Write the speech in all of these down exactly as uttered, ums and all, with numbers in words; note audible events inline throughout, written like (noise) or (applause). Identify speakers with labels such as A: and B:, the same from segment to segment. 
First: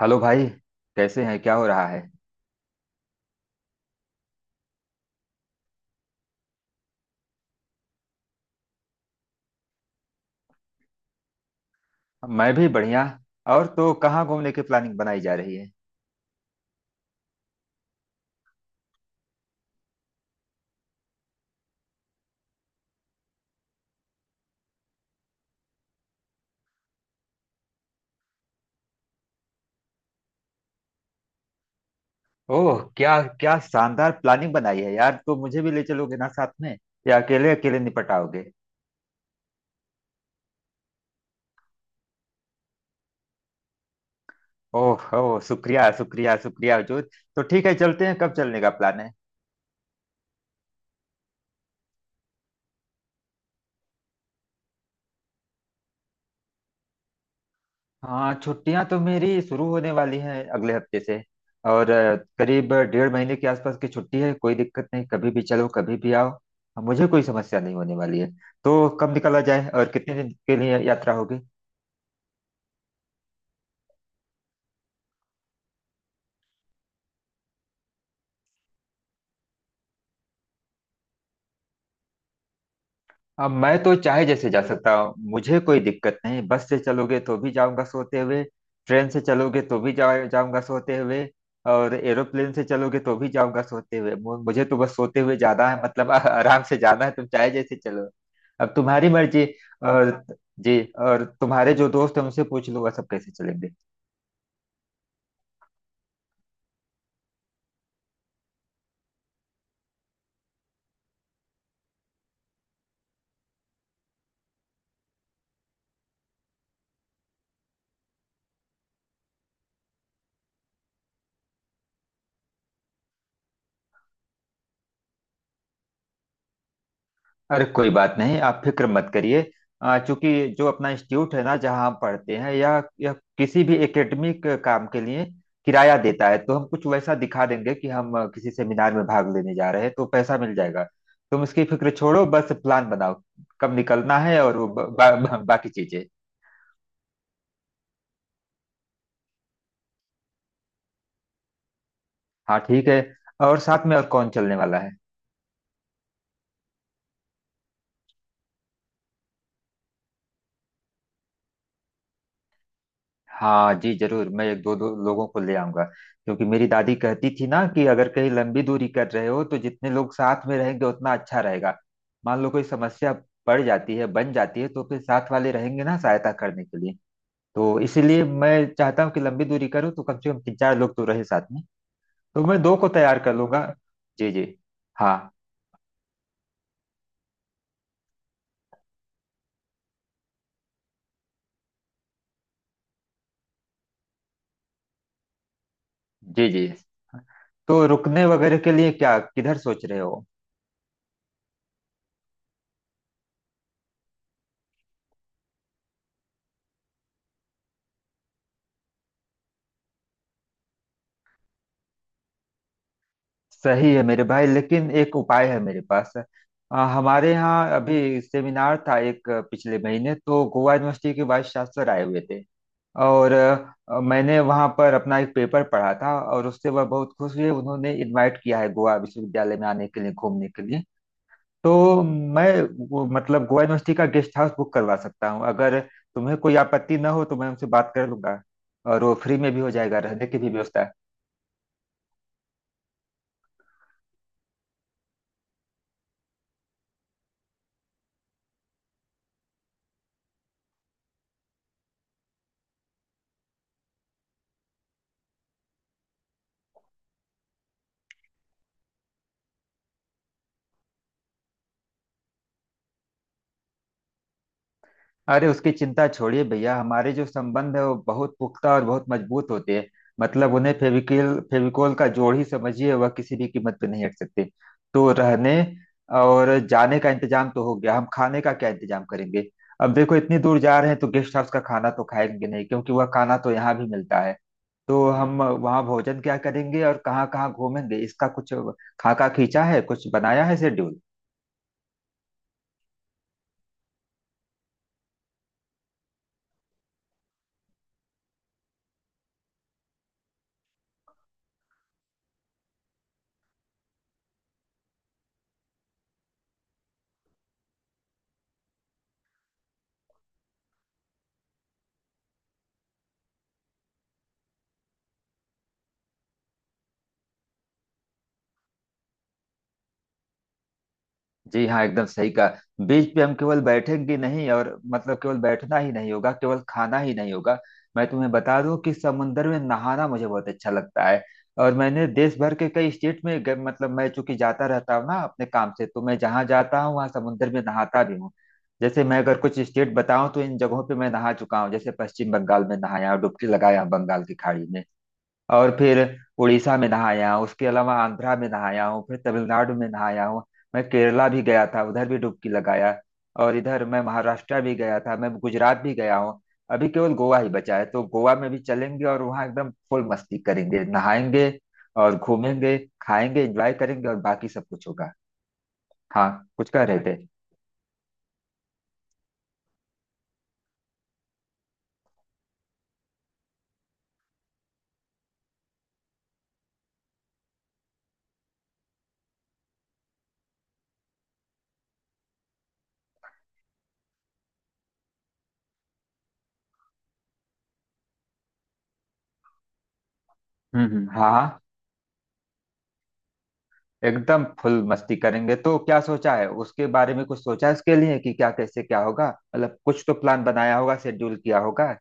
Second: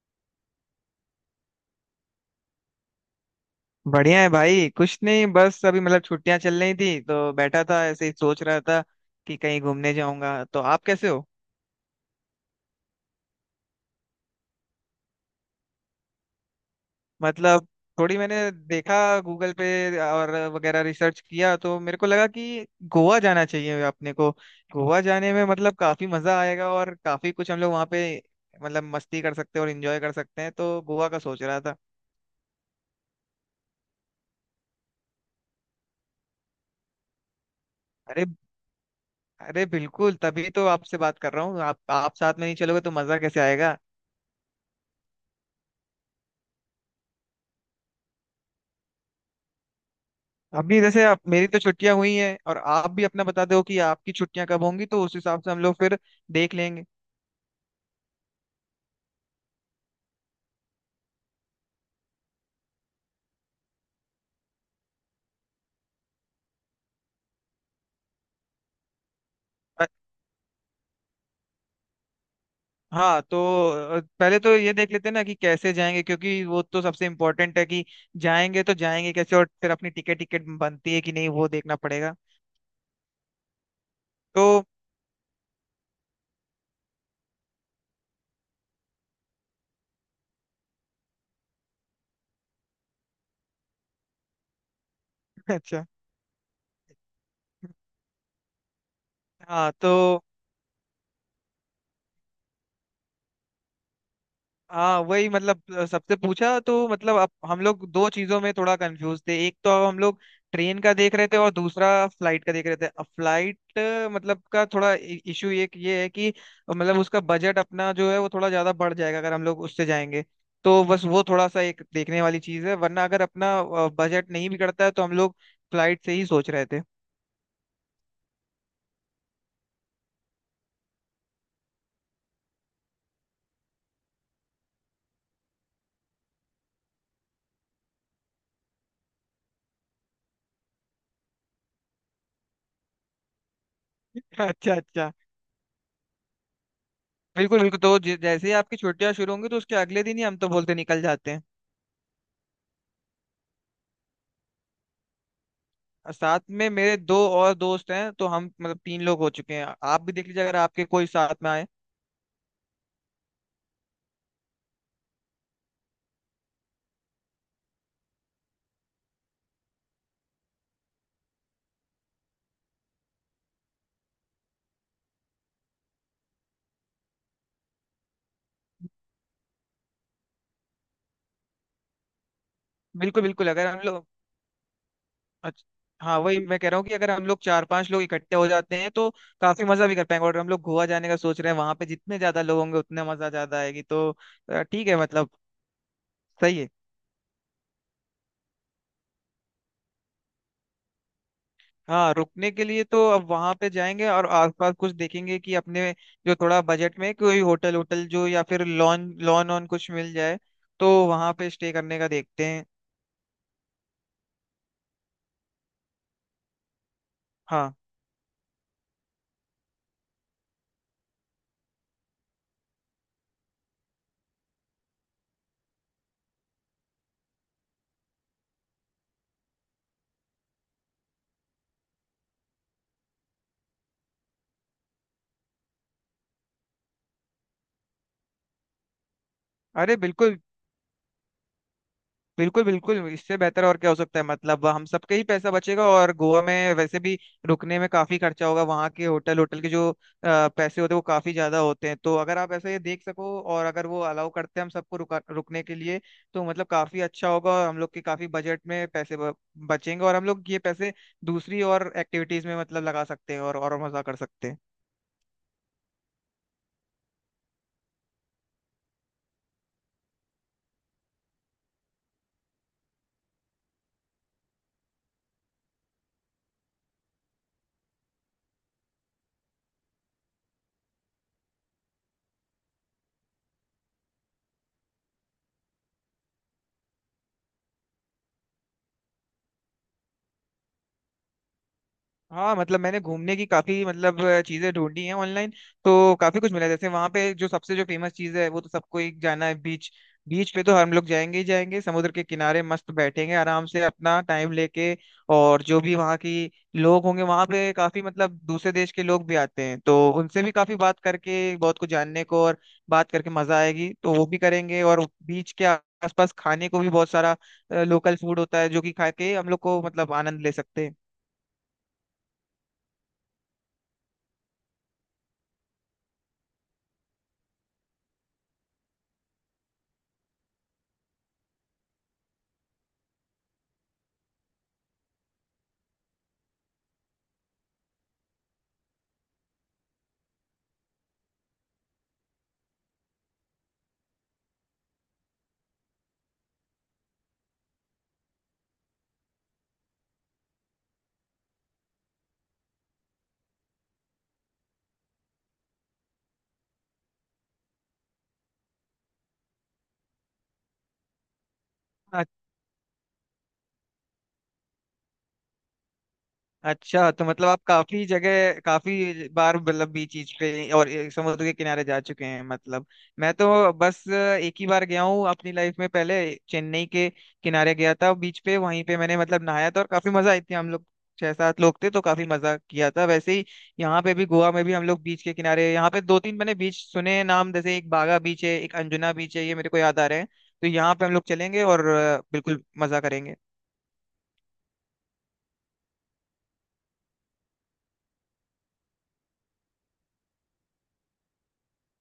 A: Hello भाई। कैसे हैं? क्या हो रहा है?
B: बढ़िया है भाई। कुछ नहीं, बस अभी मतलब छुट्टियां चल रही थी तो बैठा था ऐसे ही सोच रहा था कि कहीं घूमने जाऊंगा। तो आप कैसे हो?
A: मैं भी बढ़िया। और तो कहाँ घूमने की प्लानिंग बनाई जा रही है?
B: मतलब थोड़ी मैंने देखा गूगल पे और वगैरह रिसर्च किया तो मेरे को लगा कि गोवा जाना चाहिए अपने को। गोवा जाने में मतलब काफी मजा आएगा और काफी कुछ हम लोग वहाँ पे मतलब मस्ती कर सकते हैं और एंजॉय कर सकते हैं, तो गोवा का सोच रहा था।
A: ओह, क्या क्या शानदार प्लानिंग बनाई है यार। तो मुझे भी ले चलोगे ना साथ में, या अकेले अकेले निपट
B: अरे,
A: आओगे?
B: अरे बिल्कुल, तभी तो आपसे बात कर रहा हूँ। आप आप साथ में नहीं चलोगे तो मजा कैसे आएगा?
A: ओह ओह, शुक्रिया शुक्रिया शुक्रिया हजूर। तो ठीक है, चलते हैं। कब चलने का प्लान है?
B: अभी जैसे आप, मेरी तो छुट्टियां हुई हैं और आप भी अपना बता दो कि आपकी छुट्टियां कब होंगी तो उस हिसाब से हम लोग फिर देख लेंगे।
A: हाँ, छुट्टियां तो मेरी शुरू होने वाली हैं अगले हफ्ते से। और अ, करीब डेढ़ महीने के आसपास की छुट्टी है। कोई दिक्कत नहीं, कभी भी चलो, कभी भी आओ। मुझे कोई समस्या नहीं होने वाली है। तो कब निकला जाए
B: अ-
A: और कितने दिन के लिए यात्रा होगी?
B: हाँ तो अ, पहले तो ये देख लेते हैं ना कि कैसे जाएंगे, क्योंकि वो तो सबसे इम्पोर्टेंट है कि जाएंगे तो जाएंगे कैसे। और फिर अपनी टिकट टिकट बनती है कि नहीं वो देखना पड़ेगा।
A: अब मैं तो चाहे
B: तो
A: जैसे जा सकता हूँ, मुझे कोई दिक्कत नहीं। बस से चलोगे तो भी जाऊंगा सोते हुए। ट्रेन से चलोगे तो भी जा, जाऊंगा सोते हुए। और एरोप्लेन से चलोगे तो भी जाऊंगा सोते हुए। मु- मुझे तो बस सोते हुए
B: (laughs)
A: जाना है,
B: अच्छा।
A: मतलब (laughs) आ- आराम से जाना है। तुम चाहे जैसे चलो। अब तुम्हारी मर्जी।
B: हाँ तो
A: और जी, और तुम्हारे जो दोस्त हैं उनसे पूछ लूंगा सब कैसे चलेंगे।
B: हाँ, वही मतलब अ, सबसे पूछा तो मतलब अब हम लोग दो चीजों में थोड़ा कंफ्यूज थे। एक तो हम लोग ट्रेन का देख रहे थे और दूसरा फ्लाइट का देख रहे थे। अब फ्लाइट मतलब का थोड़ा इशू एक ये है कि मतलब उसका बजट अपना जो है वो थोड़ा ज्यादा बढ़ जाएगा अगर हम लोग उससे जाएंगे, तो बस वो थोड़ा सा एक देखने वाली चीज है। वरना अगर अपना बजट नहीं बिगड़ता है तो हम लोग फ्लाइट से ही सोच रहे थे।
A: अरे कोई बात नहीं, आप फिक्र मत करिए। अ, चूंकि जो अपना इंस्टीट्यूट है ना, जहाँ हम पढ़ते हैं, या, या किसी भी एकेडमिक काम के लिए किराया देता है, तो हम कुछ वैसा दिखा देंगे कि हम अ, किसी सेमिनार में भाग लेने जा रहे हैं, तो पैसा मिल जाएगा। तुम इसकी फिक्र छोड़ो, बस प्लान बनाओ। कब निकलना
B: (laughs)
A: है और वो
B: अच्छा
A: ब, बा,
B: अच्छा।
A: बा, बाकी चीजें।
B: बिल्कुल बिल्कुल, तो जै- जैसे ही आपकी छुट्टियां शुरू होंगी तो उसके अगले दिन ही हम तो बोलते निकल जाते हैं।
A: हाँ ठीक है। और साथ में और कौन चलने वाला है?
B: साथ में मेरे दो और दोस्त हैं तो हम मतलब तीन लोग हो चुके हैं। आप भी देख लीजिए अगर आपके कोई साथ में आए।
A: हाँ जी जरूर, मैं एक दो दो लोगों को ले आऊंगा। क्योंकि मेरी दादी कहती थी ना कि अगर कहीं लंबी दूरी कर रहे हो तो जितने लोग साथ में रहेंगे उतना अच्छा रहेगा। मान लो कोई समस्या पड़ जाती है, बन जाती है, तो फिर साथ वाले रहेंगे ना सहायता करने के लिए। तो इसीलिए मैं चाहता हूँ कि लंबी दूरी करूँ तो कम से कम तीन चार लोग तो रहे साथ में। तो मैं दो को तैयार
B: बिल्कुल
A: कर
B: बिल्कुल,
A: लूंगा।
B: अगर हम लोग,
A: जी जी। हाँ।
B: अच्छा, हाँ वही मैं कह रहा हूँ कि अगर हम लोग चार पांच लोग इकट्ठे हो जाते हैं तो काफी मजा भी कर पाएंगे। और हम लोग गोवा जाने का सोच रहे हैं, वहां पे जितने ज्यादा लोग होंगे उतने मजा ज्यादा आएगी। तो अ, ठीक है, मतलब
A: जी
B: सही
A: जी।
B: है।
A: तो रुकने वगैरह के लिए क्या किधर सोच रहे हो?
B: हाँ, रुकने के लिए तो अब वहां पे जाएंगे और आसपास कुछ देखेंगे कि अपने जो थोड़ा बजट में कोई होटल होटल जो या फिर लॉन लॉन ऑन कुछ मिल जाए तो वहां पे स्टे करने का देखते हैं।
A: सही है मेरे भाई, लेकिन एक उपाय है मेरे पास। आ, हमारे यहाँ
B: हाँ,
A: अभी सेमिनार था एक, अ, पिछले महीने। तो गोवा यूनिवर्सिटी के वाइस चांसलर आए हुए थे। और अ, मैंने वहाँ पर अपना एक पेपर पढ़ा था और उससे वह बहुत खुश हुए। उन्होंने इनवाइट किया है गोवा विश्वविद्यालय में आने के लिए, घूमने के लिए। तो मैं वो, मतलब गोवा यूनिवर्सिटी का गेस्ट हाउस बुक करवा सकता हूँ, अगर तुम्हें कोई आपत्ति न हो, तो मैं उनसे बात कर लूंगा। और वो फ्री में भी हो
B: अरे
A: जाएगा, रहने की
B: बिल्कुल,
A: भी व्यवस्था है।
B: बिल्कुल बिल्कुल, इससे बेहतर और क्या हो सकता है? मतलब हम सबका ही पैसा बचेगा और गोवा में वैसे भी रुकने में काफी खर्चा होगा। वहाँ के होटल होटल के जो अ, पैसे होते हैं वो काफी ज्यादा होते हैं। तो अगर आप ऐसा ये देख सको और अगर वो अलाउ करते हैं हम सबको रुका रुकने के लिए तो मतलब काफी अच्छा होगा और हम लोग के काफी बजट में पैसे ब- बचेंगे। और हम लोग ये पैसे दूसरी और एक्टिविटीज में मतलब लगा सकते हैं और और मजा कर सकते हैं।
A: अरे उसकी चिंता छोड़िए भैया, हमारे जो संबंध है वो बहुत पुख्ता और बहुत मजबूत होते हैं। मतलब उन्हें फेविकिल फेविकोल का जोड़ ही समझिए, वह किसी भी कीमत पे नहीं हट सकते। तो रहने और जाने का इंतजाम तो हो गया, हम खाने का क्या इंतजाम करेंगे? अब देखो इतनी दूर जा रहे हैं तो गेस्ट हाउस का खाना तो खाएंगे नहीं, क्योंकि वह खाना तो यहाँ भी मिलता है। तो हम वहाँ भोजन क्या करेंगे और कहाँ कहाँ घूमेंगे, इसका कुछ खाका खींचा है, कुछ बनाया है शेड्यूल?
B: हाँ मतलब मैंने घूमने की काफी मतलब अ, चीजें ढूंढी हैं ऑनलाइन। तो काफी कुछ मिला। जैसे वहां पे जो सबसे जो फेमस चीज है वो तो सबको एक जाना है बीच, बीच पे तो हम लोग जाएंगे ही जाएंगे। समुद्र के किनारे मस्त बैठेंगे आराम से अपना टाइम लेके, और जो भी वहाँ की लोग होंगे वहां पे, काफी मतलब दूसरे देश के लोग भी आते हैं तो उनसे भी काफी बात करके बहुत कुछ जानने को और बात करके मजा आएगी तो वो भी करेंगे। और बीच के आसपास खाने को भी बहुत सारा लोकल फूड होता है जो कि खा के हम लोग को मतलब आनंद ले सकते हैं।
A: जी हाँ, एकदम सही कहा। बीच पे हम केवल बैठेंगे नहीं, और मतलब केवल बैठना ही नहीं होगा, केवल खाना ही नहीं होगा। मैं तुम्हें बता दूं कि समुंदर में नहाना मुझे बहुत अच्छा लगता है। और मैंने देश भर के कई स्टेट में ग- मतलब मैं चूंकि जाता रहता हूँ ना अपने काम से, तो मैं जहाँ जाता हूँ वहाँ समुंदर में नहाता भी हूँ। जैसे मैं अगर कुछ स्टेट बताऊं, तो इन जगहों पे मैं नहा चुका हूँ। जैसे पश्चिम बंगाल में नहाया, डुबकी लगाया बंगाल की खाड़ी में। और फिर उड़ीसा में नहाया हूँ, उसके अलावा आंध्रा में नहाया हूँ, फिर तमिलनाडु में नहाया हूँ। मैं केरला भी गया था, उधर भी डुबकी लगाया। और इधर मैं महाराष्ट्र भी गया था, मैं गुजरात भी गया हूँ। अभी केवल गोवा ही बचा है, तो गोवा में भी चलेंगे और वहाँ एकदम फुल मस्ती करेंगे, नहाएंगे और घूमेंगे, खाएंगे, एंजॉय करेंगे और बाकी सब कुछ होगा। हाँ, कुछ कह रहे
B: अच्छा,
A: थे?
B: तो मतलब आप काफी जगह काफी बार मतलब बीच चीज पे और ये समुद्र के किनारे जा चुके हैं मतलब। मैं तो बस एक ही बार गया हूँ अपनी लाइफ में पहले। चेन्नई के किनारे गया था बीच पे, वहीं पे मैंने मतलब नहाया था और काफी मजा आई थी। हम लोग छह सात लोग थे तो काफी मजा किया था। वैसे ही यहाँ पे भी, गोवा में भी हम लोग बीच के किनारे, यहाँ पे दो तीन मैंने बीच सुने हैं नाम, जैसे एक बागा बीच है एक अंजुना बीच है, ये मेरे को याद आ रहे हैं। तो
A: हम्म
B: यहाँ पे
A: हम्म,
B: हम लोग
A: हाँ।
B: चलेंगे और अ, बिल्कुल मजा करेंगे।
A: एकदम फुल मस्ती करेंगे। तो क्या सोचा है उसके बारे में? कुछ सोचा है उसके लिए कि क्या, कैसे, क्या होगा? मतलब कुछ तो प्लान बनाया होगा, शेड्यूल किया होगा।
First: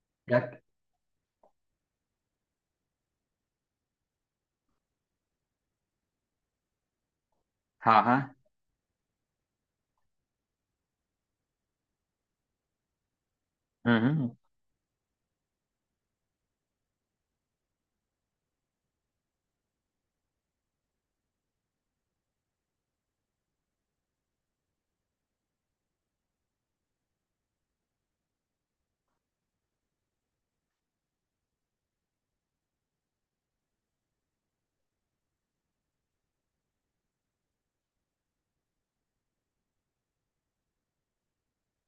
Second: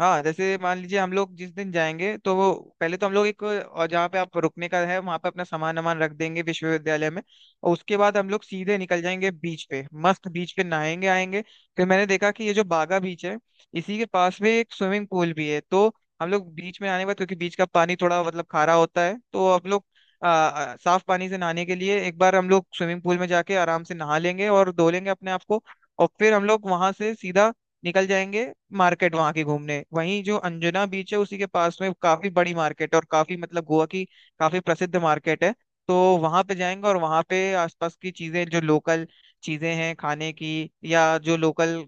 B: हाँ,
A: क्या?
B: जैसे मान लीजिए हम लोग जिस दिन जाएंगे तो वो पहले तो हम लोग एक, और जहाँ पे आप रुकने का है वहाँ पे अपना सामान वामान रख देंगे विश्वविद्यालय में। और उसके
A: हाँ हाँ।
B: बाद हम लोग सीधे निकल जाएंगे बीच पे, मस्त बीच पे नहाएंगे आएंगे। फिर मैंने देखा कि ये जो बागा बीच है इसी
A: हम्म
B: के
A: हम्म।
B: पास में एक स्विमिंग पूल भी है। तो हम लोग बीच में आने के बाद, क्योंकि बीच का पानी थोड़ा मतलब खारा होता है, तो हम लोग आ, आ, साफ पानी से नहाने के लिए एक बार हम लोग स्विमिंग पूल में जाके आराम से नहा लेंगे और धो लेंगे अपने आप को। और फिर हम लोग वहां से सीधा निकल जाएंगे मार्केट वहां की घूमने। वहीं जो अंजुना बीच है उसी के पास में काफी बड़ी मार्केट है और काफी मतलब गोवा की काफी प्रसिद्ध मार्केट है। तो वहां पे जाएंगे और वहां पे आसपास की चीजें जो लोकल चीजें हैं खाने की, या जो लोकल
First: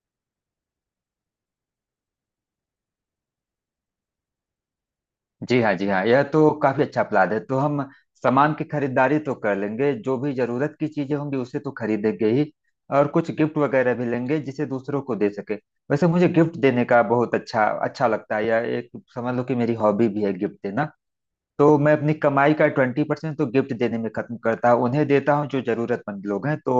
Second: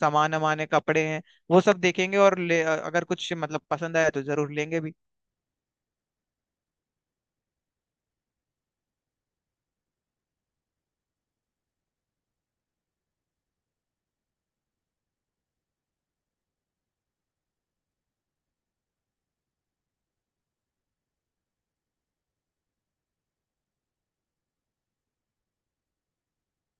B: सामान वामान है, कपड़े हैं, वो सब देखेंगे और ले, अगर कुछ मतलब पसंद आया तो जरूर लेंगे भी।
A: जी हाँ, जी हाँ, यह तो काफी अच्छा प्लान है। तो हम सामान की खरीदारी तो कर लेंगे, जो भी जरूरत की चीजें होंगी उसे तो खरीदेंगे ही। और कुछ गिफ्ट वगैरह भी लेंगे जिसे दूसरों को दे सके। वैसे मुझे गिफ्ट देने का बहुत अच्छा अच्छा लगता है, यह एक समझ लो कि मेरी हॉबी भी है गिफ्ट देना। तो मैं अपनी कमाई का ट्वेंटी परसेंट तो गिफ्ट देने में खत्म करता हूँ, उन्हें देता हूँ जो जरूरतमंद लोग हैं। तो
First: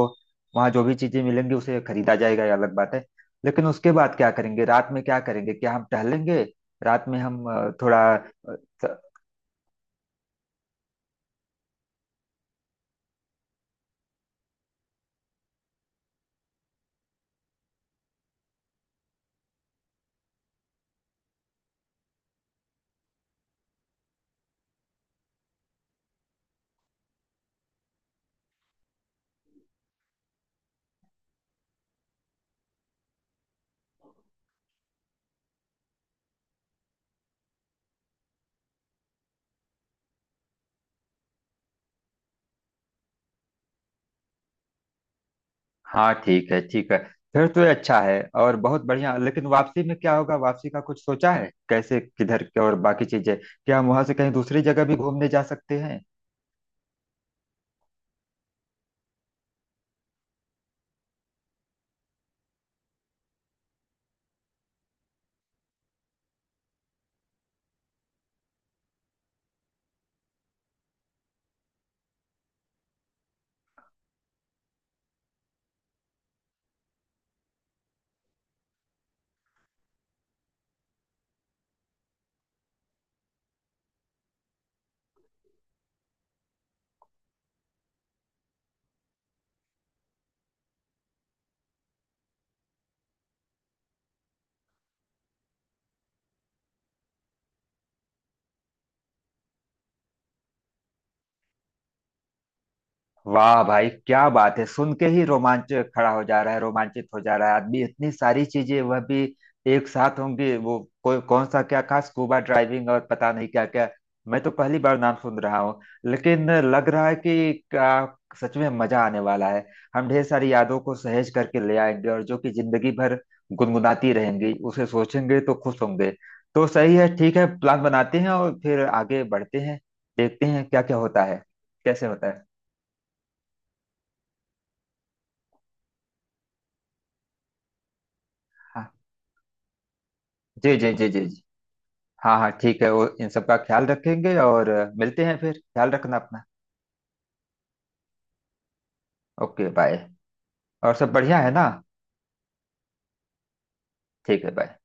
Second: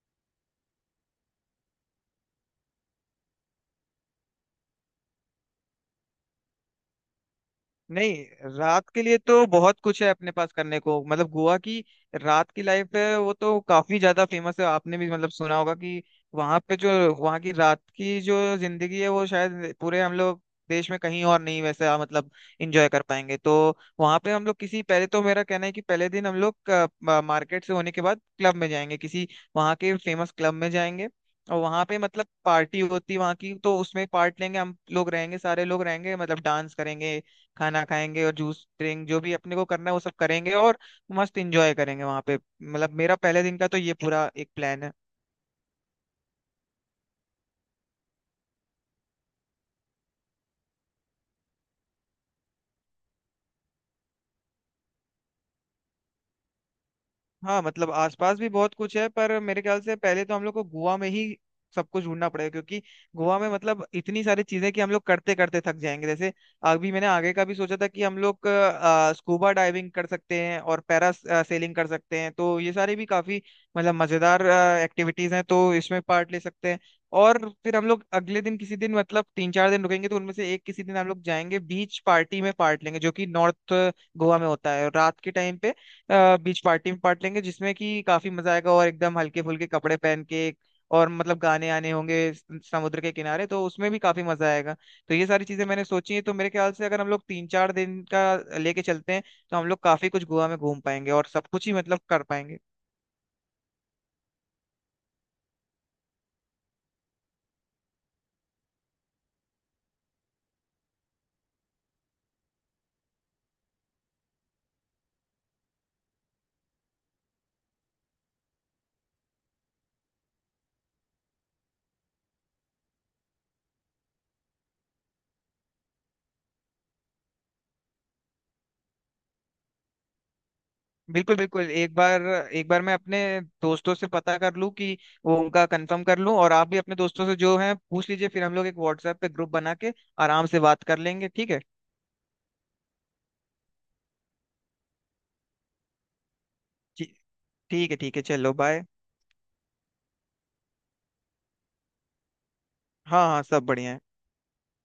A: वहाँ जो भी चीजें मिलेंगी उसे खरीदा जाएगा, ये अलग बात है। लेकिन उसके बाद क्या करेंगे, रात में क्या करेंगे, क्या हम टहलेंगे? रात में हम अ, थोड़ा
B: नहीं,
A: अ,
B: रात
A: थ-
B: के लिए तो बहुत कुछ है अपने पास करने को। मतलब गोवा की रात की लाइफ है वो तो काफी ज्यादा फेमस है। आपने भी मतलब सुना होगा कि वहां पे जो, वहां की रात की जो जिंदगी है वो शायद पूरे हम लोग देश में कहीं और नहीं वैसे आ, मतलब एंजॉय कर पाएंगे। तो वहां पे हम लोग किसी, पहले तो मेरा कहना है कि पहले दिन हम लोग मार्केट से होने के बाद क्लब में जाएंगे, किसी वहां के फेमस क्लब में जाएंगे। और वहां पे मतलब पार्टी होती है वहां की तो उसमें पार्ट लेंगे, हम लोग रहेंगे सारे लोग रहेंगे मतलब डांस करेंगे खाना खाएंगे और जूस ड्रिंक जो भी अपने को करना है वो सब करेंगे और मस्त इंजॉय करेंगे वहां पे। मतलब मेरा पहले दिन का तो ये पूरा एक प्लान है।
A: हाँ ठीक है ठीक है। फिर तो ये अच्छा है और बहुत बढ़िया। लेकिन वापसी में क्या होगा? वापसी का कुछ सोचा है कैसे किधर क्या? और बाकी चीजें, क्या हम वहां से कहीं दूसरी जगह भी घूमने जा सकते हैं?
B: हाँ मतलब आसपास भी बहुत कुछ है पर मेरे ख्याल से पहले तो हम लोग को गोवा में ही सब कुछ ढूंढना पड़ेगा, क्योंकि गोवा में मतलब इतनी सारी चीजें कि हम लोग करते करते थक जाएंगे। जैसे अभी मैंने आगे का भी सोचा था कि हम लोग अ, स्कूबा डाइविंग कर सकते हैं और पैरा अ, सेलिंग कर सकते हैं। तो ये सारी भी काफी मतलब मजेदार अ, एक्टिविटीज हैं तो इसमें पार्ट ले सकते हैं। और फिर हम लोग अगले दिन, किसी दिन मतलब तीन चार दिन रुकेंगे तो उनमें से एक किसी दिन हम लोग जाएंगे बीच पार्टी में पार्ट लेंगे, जो कि नॉर्थ गोवा में होता है रात के टाइम पे। अ, बीच पार्टी में पार्ट लेंगे, जिसमें कि काफी मजा आएगा और एकदम हल्के फुल्के कपड़े पहन के, और मतलब गाने आने होंगे स- समुद्र के किनारे तो उसमें भी काफी मजा आएगा। तो ये सारी चीजें मैंने सोची हैं, तो मेरे ख्याल से अगर हम लोग तीन चार दिन का लेके चलते हैं तो हम लोग काफी कुछ गोवा में घूम पाएंगे और सब कुछ ही मतलब कर पाएंगे।
A: वाह भाई क्या बात है, सुन के ही रोमांच खड़ा हो जा रहा है, रोमांचित हो जा रहा है आदमी। इतनी सारी चीजें वह भी एक साथ होंगी वो। कोई कौन सा क्या खास, स्कूबा ड्राइविंग और पता नहीं क्या क्या। मैं तो पहली बार नाम सुन रहा हूँ। लेकिन लग रहा है कि क्या सच में मजा आने वाला है। हम ढेर सारी यादों को सहेज करके ले आएंगे, और जो कि जिंदगी भर गुनगुनाती रहेंगी, उसे सोचेंगे तो खुश होंगे। तो सही है, ठीक है, प्लान बनाते हैं और फिर आगे बढ़ते हैं। देखते हैं क्या क्या होता
B: बिल्कुल
A: है,
B: बिल्कुल, एक
A: कैसे
B: बार
A: होता है।
B: एक बार मैं अपने दोस्तों से पता कर लूं कि वो, उनका कंफर्म कर लूं, और आप भी अपने दोस्तों से जो है पूछ लीजिए, फिर हम लोग एक
A: हाँ।
B: व्हाट्सएप पे ग्रुप बना के आराम से
A: जी
B: बात
A: जी
B: कर
A: जी जी
B: लेंगे।
A: जी।
B: ठीक है।
A: हाँ हाँ ठीक है, वो इन सब का ख्याल रखेंगे। और अ, मिलते हैं फिर। ख्याल रखना अपना।
B: ठी- ठीक है, ठीक है, चलो बाय।
A: Okay bye. और सब बढ़िया है ना?
B: हाँ हाँ, सब बढ़िया है।
A: ठीक है बाय।